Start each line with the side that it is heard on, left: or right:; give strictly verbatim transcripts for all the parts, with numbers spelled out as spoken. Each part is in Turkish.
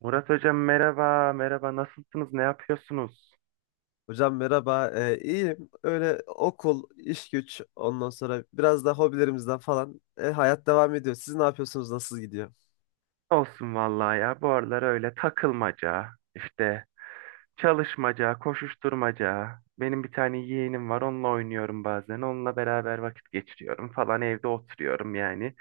right: Murat Hocam merhaba, merhaba. Nasılsınız, ne yapıyorsunuz?
left: Hocam merhaba. Ee, iyiyim. Öyle okul, iş güç, ondan sonra biraz da hobilerimizden falan e, hayat devam ediyor. Siz ne yapıyorsunuz? Nasıl gidiyor?
right: Olsun vallahi ya. Bu aralar öyle takılmaca, işte çalışmaca, koşuşturmaca. Benim bir tane yeğenim var, onunla oynuyorum bazen. Onunla beraber vakit geçiriyorum falan. Evde oturuyorum yani.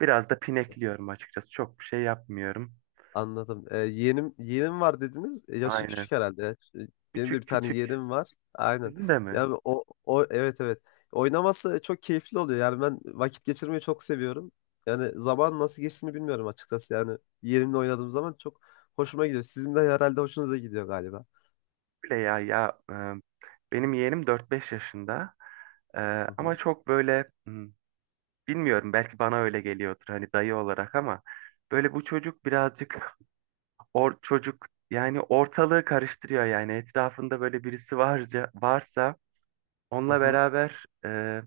right: Biraz da pinekliyorum açıkçası. Çok bir şey yapmıyorum.
left: Anladım. Ee, yeğenim yeğenim var dediniz. E, yaşı
right: Aynen.
left: küçük herhalde. ya. Ş- Benim de
right: Küçük
left: bir tane
right: küçük.
left: yeğenim var. Aynen.
right: Sizin de mi?
left: Yani o o evet, evet. Oynaması çok keyifli oluyor. Yani ben vakit geçirmeyi çok seviyorum. Yani zaman nasıl geçtiğini bilmiyorum açıkçası. Yani yeğenimle oynadığım zaman çok hoşuma gidiyor. Sizin de herhalde hoşunuza gidiyor galiba.
right: Öyle ya ya. e, Benim yeğenim dört beş yaşında. E,
left: Hı
right: ama
left: hı.
right: çok böyle hmm, bilmiyorum, belki bana öyle geliyordur hani dayı olarak ama böyle bu çocuk birazcık or çocuk yani ortalığı karıştırıyor, yani etrafında böyle birisi varca varsa onunla
left: Hı
right: beraber e,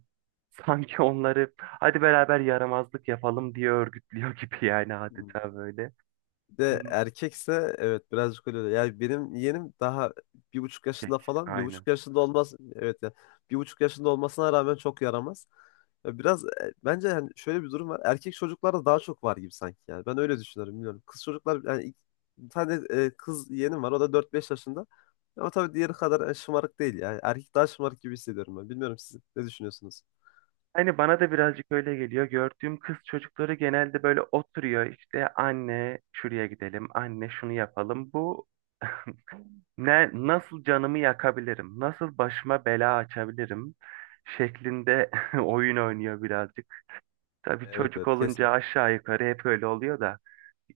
right: sanki onları hadi beraber yaramazlık yapalım diye örgütlüyor gibi yani
left: hı.
right: adeta böyle.
left: Bir de
right: Hmm,
left: erkekse, evet, birazcık öyle. oluyor. Yani benim yeğenim daha bir buçuk
right: peki,
left: yaşında falan. Bir
right: Aynen.
left: buçuk yaşında olmaz. Evet ya. Bir buçuk yaşında olmasına rağmen çok yaramaz. Ya, biraz e, bence yani şöyle bir durum var. Erkek çocuklarda daha çok var gibi sanki yani. Ben öyle düşünüyorum, bilmiyorum. Kız çocuklar yani ilk- bir tane e, kız yeğenim var. O da dört beş yaşında. Ama tabii diğeri kadar e, şımarık değil yani. Erkek daha şımarık gibi hissediyorum ben. Bilmiyorum, siz ne düşünüyorsunuz?
right: Hani bana da birazcık öyle geliyor. Gördüğüm kız çocukları genelde böyle oturuyor, işte anne şuraya gidelim, anne şunu yapalım. Bu ne, nasıl canımı yakabilirim? Nasıl başıma bela açabilirim? Şeklinde oyun oynuyor birazcık. Tabii
left: Evet,
right: çocuk
left: evet,
right: olunca
left: kesin.
right: aşağı yukarı hep öyle oluyor da.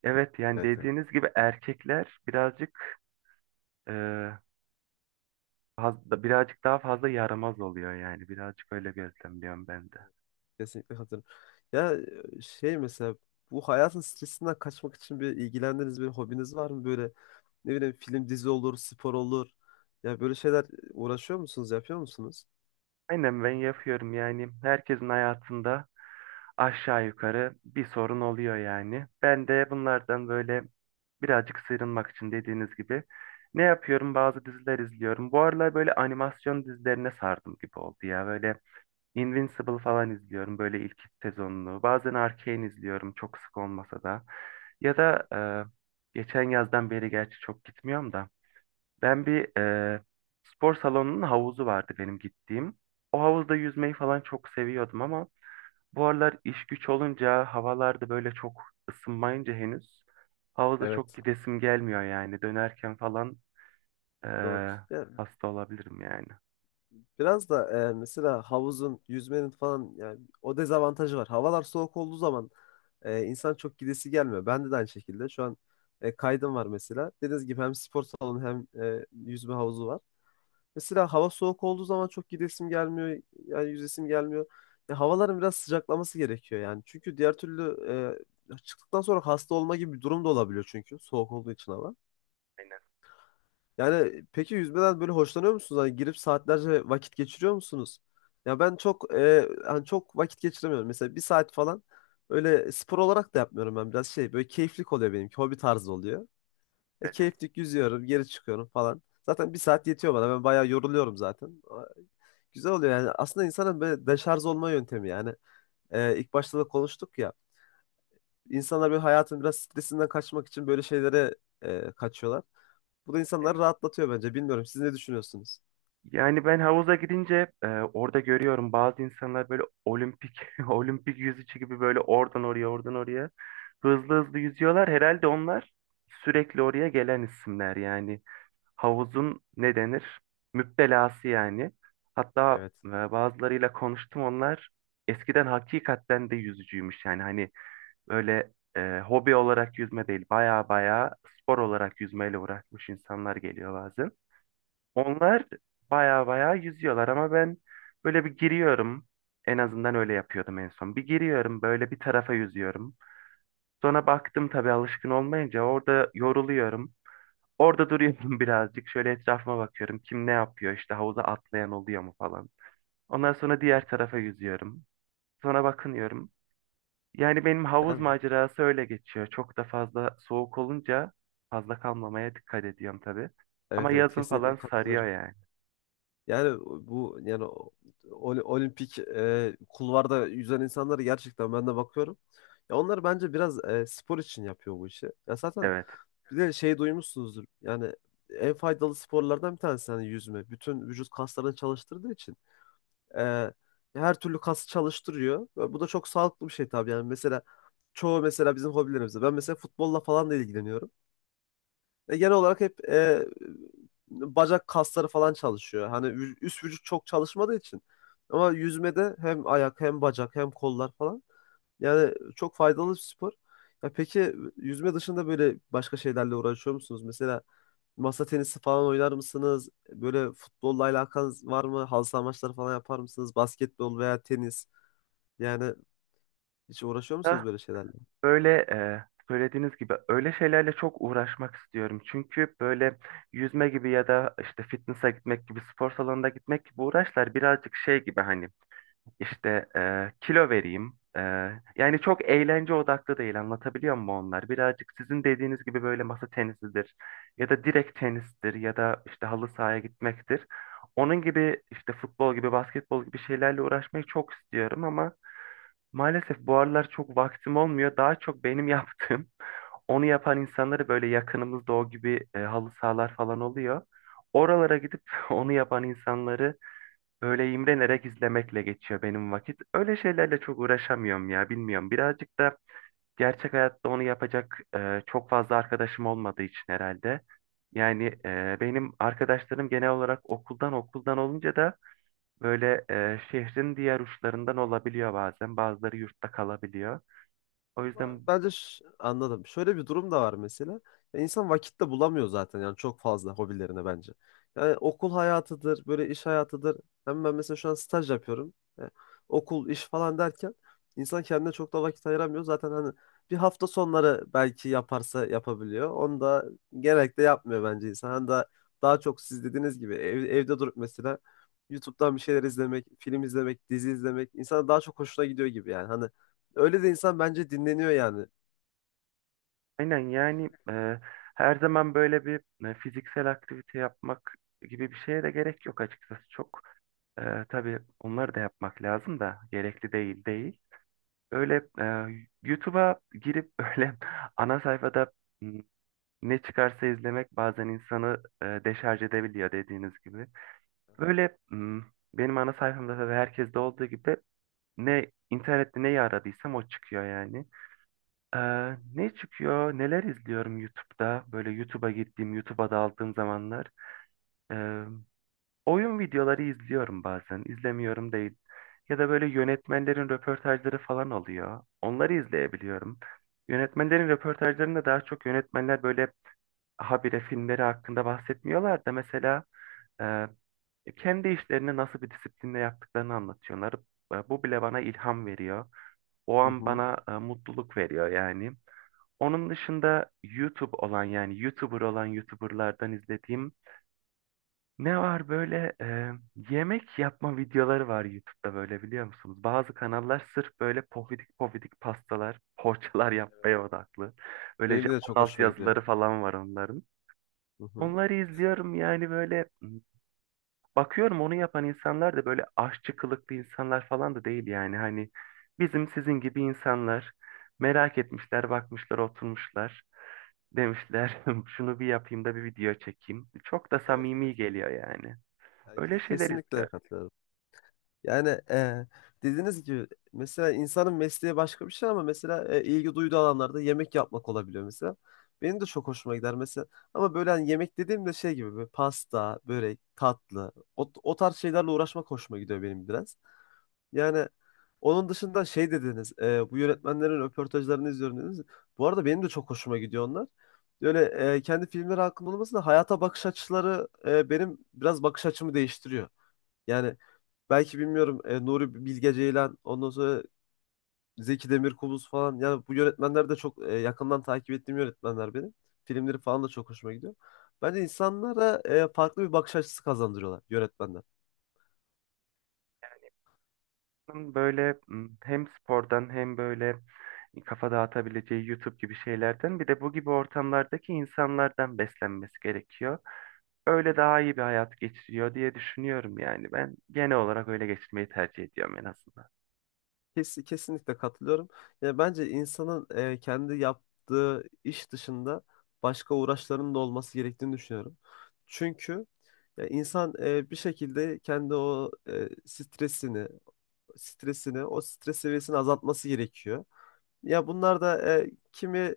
right: Evet yani
left: Evet, evet.
right: dediğiniz gibi erkekler birazcık e, fazla, birazcık daha fazla yaramaz oluyor yani. Birazcık öyle gözlemliyorum ben de.
left: Kesinlikle katılıyorum. Ya e, şey mesela, bu hayatın stresinden kaçmak için bir ilgilendiğiniz bir hobiniz var mı? Böyle ne bileyim, film dizi olur, spor olur. Ya böyle şeyler uğraşıyor musunuz, yapıyor musunuz?
right: Aynen ben yapıyorum yani. Herkesin hayatında aşağı yukarı bir sorun oluyor yani. Ben de bunlardan böyle birazcık sıyrılmak için, dediğiniz gibi, ne yapıyorum? Bazı diziler izliyorum. Bu aralar böyle animasyon dizilerine sardım gibi oldu ya. Böyle Invincible falan izliyorum, böyle ilk iki sezonunu. Bazen Arcane izliyorum çok sık olmasa da. Ya da e, geçen yazdan beri gerçi çok gitmiyorum da. Ben bir e, spor salonunun havuzu vardı benim gittiğim. O havuzda yüzmeyi falan çok seviyordum ama bu aralar iş güç olunca, havalarda böyle çok ısınmayınca henüz havuza çok
left: Evet,
right: gidesim gelmiyor yani. Dönerken falan
left: doğru.
right: eee,
left: Ya
right: hasta olabilirim yani.
left: biraz da e, mesela havuzun, yüzmenin falan yani o dezavantajı var. Havalar soğuk olduğu zaman e, insan çok gidesi gelmiyor. Ben de aynı şekilde şu an e, kaydım var mesela. Dediğiniz gibi hem spor salonu hem e, yüzme havuzu var. Mesela hava soğuk olduğu zaman çok gidesim gelmiyor. Yani yüzesim gelmiyor. Ya, havaların biraz sıcaklaması gerekiyor yani. Çünkü diğer türlü e, çıktıktan sonra hasta olma gibi bir durum da olabiliyor, çünkü soğuk olduğu için hava.
right: Aynen.
left: Yani peki yüzmeden böyle hoşlanıyor musunuz? Hani girip saatlerce vakit geçiriyor musunuz? Ya ben çok e, hani çok vakit geçiremiyorum. Mesela bir saat falan öyle spor olarak da yapmıyorum ben. Biraz şey, böyle keyiflik oluyor benimki. Hobi tarzı oluyor. E,
right: Evet.
left: keyiflik yüzüyorum, geri çıkıyorum falan. Zaten bir saat yetiyor bana. Ben bayağı yoruluyorum zaten. Güzel oluyor yani. Aslında insanın böyle deşarj olma yöntemi yani. Ee, ilk başta da konuştuk ya. İnsanlar böyle hayatın biraz stresinden kaçmak için böyle şeylere e, kaçıyorlar. Bu da insanları
right: Aynen.
left: rahatlatıyor bence. Bilmiyorum. Siz ne düşünüyorsunuz?
right: Yani ben havuza gidince e, orada görüyorum, bazı insanlar böyle olimpik olimpik yüzücü gibi böyle oradan oraya, oradan oraya hızlı hızlı yüzüyorlar. Herhalde onlar sürekli oraya gelen isimler yani. Havuzun ne denir? Müptelası yani. Hatta
left: Evet.
right: e, bazılarıyla konuştum, onlar eskiden hakikaten de yüzücüymüş yani, hani böyle e, hobi olarak yüzme değil, baya baya spor olarak yüzmeyle uğraşmış insanlar geliyor bazen. Onlar baya baya yüzüyorlar ama ben böyle bir giriyorum, en azından öyle yapıyordum en son. Bir giriyorum böyle bir tarafa yüzüyorum. Sonra baktım tabii alışkın olmayınca orada yoruluyorum. Orada duruyorum birazcık. Şöyle etrafıma bakıyorum. Kim ne yapıyor? İşte havuza atlayan oluyor mu falan. Ondan sonra diğer tarafa yüzüyorum. Sonra bakınıyorum. Yani benim havuz
left: Yani,
right: macerası öyle geçiyor. Çok da fazla soğuk olunca fazla kalmamaya dikkat ediyorum tabii. Ama
left: evet, evet,
right: yazın falan
left: kesinlikle katılıyorum.
right: sarıyor yani.
left: Yani bu yani ol- olimpik e, kulvarda yüzen insanlara gerçekten ben de bakıyorum. Ya onlar bence biraz e, spor için yapıyor bu işi. Ya zaten
right: Evet.
left: bir de şey duymuşsunuzdur. Yani en faydalı sporlardan bir tanesi hani yüzme. Bütün vücut kaslarını çalıştırdığı için e, her türlü kası çalıştırıyor. Ve bu da çok sağlıklı bir şey tabii yani. Mesela çoğu mesela bizim hobilerimizde. Ben mesela futbolla falan da ilgileniyorum. E, genel olarak hep e, bacak kasları falan çalışıyor. Hani vü- üst vücut çok çalışmadığı için. Ama yüzmede hem ayak, hem bacak, hem kollar falan. Yani çok faydalı bir spor. Ya peki yüzme dışında böyle başka şeylerle uğraşıyor musunuz? Mesela masa tenisi falan oynar mısınız? Böyle futbolla alakanız var mı? Halı saha maçları falan yapar mısınız? Basketbol veya tenis. Yani hiç uğraşıyor musunuz
right: Ah,
left: böyle şeylerle?
right: böyle e, söylediğiniz gibi öyle şeylerle çok uğraşmak istiyorum. Çünkü böyle yüzme gibi ya da işte fitness'a gitmek gibi, spor salonuna gitmek gibi uğraşlar birazcık şey gibi, hani İşte e, kilo vereyim. E, yani çok eğlence odaklı değil, anlatabiliyor muyum onlar? Birazcık sizin dediğiniz gibi böyle masa tenisidir ya da direkt tenistir ya da işte halı sahaya gitmektir. Onun gibi işte futbol gibi basketbol gibi şeylerle uğraşmayı çok istiyorum ama maalesef bu aralar çok vaktim olmuyor. Daha çok benim yaptığım onu yapan insanları, böyle yakınımızda o gibi e, halı sahalar falan oluyor. Oralara gidip onu yapan insanları böyle imrenerek izlemekle geçiyor benim vakit. Öyle şeylerle çok uğraşamıyorum ya, bilmiyorum. Birazcık da gerçek hayatta onu yapacak e, çok fazla arkadaşım olmadığı için herhalde. Yani e, benim arkadaşlarım genel olarak okuldan okuldan olunca da böyle e, şehrin diğer uçlarından olabiliyor bazen. Bazıları yurtta kalabiliyor. O
left: Ama
right: yüzden
left: bence ş- anladım. Şöyle bir durum da var mesela. Ya, İnsan vakit de bulamıyor zaten yani çok fazla hobilerine bence. Yani okul hayatıdır, böyle iş hayatıdır. Hem ben mesela şu an staj yapıyorum. E, Okul, iş falan derken insan kendine çok da vakit ayıramıyor. Zaten hani bir hafta sonları belki yaparsa yapabiliyor. Onu da genellikle yapmıyor bence insan. Hani daha, daha çok siz dediğiniz gibi ev- evde durup mesela YouTube'dan bir şeyler izlemek, film izlemek, dizi izlemek insana daha çok hoşuna gidiyor gibi yani. Hani öyle de insan bence dinleniyor yani.
right: aynen yani e, her zaman böyle bir e, fiziksel aktivite yapmak gibi bir şeye de gerek yok açıkçası. Çok e, tabii onları da yapmak lazım da gerekli değil değil. Öyle e, YouTube'a girip öyle ana sayfada m, ne çıkarsa izlemek bazen insanı e, deşarj edebiliyor dediğiniz gibi. Böyle m, benim ana sayfamda tabii herkeste olduğu gibi ne internette neyi aradıysam o çıkıyor yani. Ee, ne çıkıyor? Neler izliyorum YouTube'da? Böyle YouTube'a gittiğim, YouTube'a daldığım zamanlar. e, Oyun videoları izliyorum bazen. İzlemiyorum değil. Ya da böyle yönetmenlerin röportajları falan oluyor. Onları izleyebiliyorum. Yönetmenlerin röportajlarında daha çok yönetmenler böyle habire filmleri hakkında bahsetmiyorlar da, mesela e, kendi işlerini nasıl bir disiplinle yaptıklarını anlatıyorlar. E, Bu bile bana ilham veriyor. O
left: Hı
right: an
left: hı.
right: bana e, mutluluk veriyor yani. Onun dışında YouTube olan yani YouTuber olan YouTuberlardan izlediğim ne var böyle, e, yemek yapma videoları var YouTube'da, böyle biliyor musunuz? Bazı kanallar sırf böyle pofidik pofidik pastalar, poğaçalar yapmaya odaklı. Böyle
left: Benim de
right: Japon
left: çok
right: alt
left: hoşuma gidiyor.
right: yazıları falan var onların.
left: Hı hı.
right: Onları izliyorum yani. Böyle bakıyorum, onu yapan insanlar da böyle aşçı kılıklı insanlar falan da değil yani. Hani bizim sizin gibi insanlar, merak etmişler, bakmışlar, oturmuşlar. Demişler şunu bir yapayım da bir video çekeyim. Çok da
left: Evet,
right: samimi
left: evet.
right: geliyor yani.
left: Yani
right: Öyle
left: ke-
right: şeyler
left: kesinlikle
right: izliyorum.
left: katılıyorum. Yani e, dediğiniz gibi mesela insanın mesleği başka bir şey ama mesela e, ilgi duyduğu alanlarda yemek yapmak olabiliyor mesela. Benim de çok hoşuma gider mesela. Ama böyle hani yemek dediğimde şey gibi böyle pasta, börek, tatlı o, o tarz şeylerle uğraşmak hoşuma gidiyor benim biraz. Yani onun dışında şey dediniz, e, bu yönetmenlerin röportajlarını izliyorum dediniz. Bu arada benim de çok hoşuma gidiyor onlar. Böyle e, kendi filmleri hakkında olması da hayata bakış açıları e, benim biraz bakış açımı değiştiriyor. Yani belki bilmiyorum e, Nuri Bilge Ceylan, ondan sonra Zeki Demirkubuz falan. Yani bu yönetmenler de çok e, yakından takip ettiğim yönetmenler benim. Filmleri falan da çok hoşuma gidiyor. Bence insanlara e, farklı bir bakış açısı kazandırıyorlar yönetmenler.
right: Böyle m, hem spordan hem böyle kafa dağıtabileceği YouTube gibi şeylerden, bir de bu gibi ortamlardaki insanlardan beslenmesi gerekiyor. Öyle daha iyi bir hayat geçiriyor diye düşünüyorum yani. Ben genel olarak öyle geçirmeyi tercih ediyorum en azından.
left: Kes, kesinlikle katılıyorum. Yani bence insanın e, kendi yaptığı iş dışında başka uğraşlarının da olması gerektiğini düşünüyorum. Çünkü ya insan e, bir şekilde kendi o e, stresini, stresini, o stres seviyesini azaltması gerekiyor. Ya bunlar da e, kimi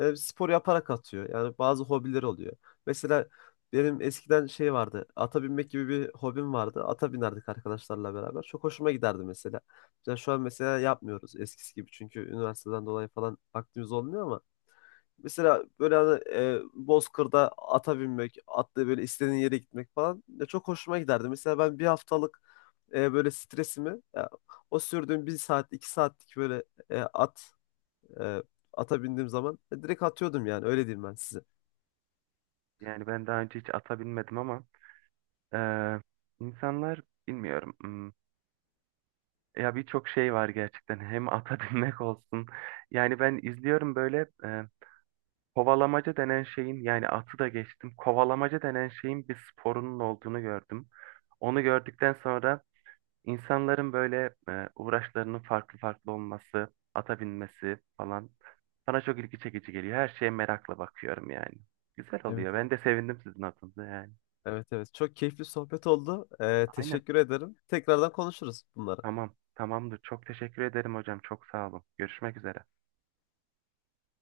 left: e, spor yaparak atıyor. Yani bazı hobileri oluyor. Mesela benim eskiden şey vardı. Ata binmek gibi bir hobim vardı. Ata binerdik arkadaşlarla beraber. Çok hoşuma giderdi mesela. Yani şu an mesela yapmıyoruz eskisi gibi. Çünkü üniversiteden dolayı falan vaktimiz olmuyor ama mesela böyle hani, e, Bozkır'da ata binmek, atla böyle istediğin yere gitmek falan, ya çok hoşuma giderdi. Mesela ben bir haftalık e, böyle stresimi ya, o sürdüğüm bir saat, iki saatlik böyle e, at e, ata bindiğim zaman e, direkt atıyordum yani öyle diyeyim ben size.
right: Yani ben daha önce hiç ata binmedim ama eee, insanlar bilmiyorum. hmm, Ya, birçok şey var gerçekten. Hem ata binmek olsun. Yani ben izliyorum böyle eee, kovalamaca denen şeyin, yani atı da geçtim, kovalamaca denen şeyin bir sporunun olduğunu gördüm. Onu gördükten sonra İnsanların böyle e, uğraşlarının farklı farklı olması, ata binmesi falan bana çok ilgi çekici geliyor. Her şeye merakla bakıyorum yani. Güzel
left: Evet,
right: oluyor. Ben
left: evet.
right: de sevindim sizin adınıza yani.
left: Evet, evet, çok keyifli sohbet oldu. E,
right: Aynen.
left: teşekkür ederim. Tekrardan konuşuruz bunları.
right: Tamam. Tamamdır. Çok teşekkür ederim hocam. Çok sağ olun. Görüşmek üzere.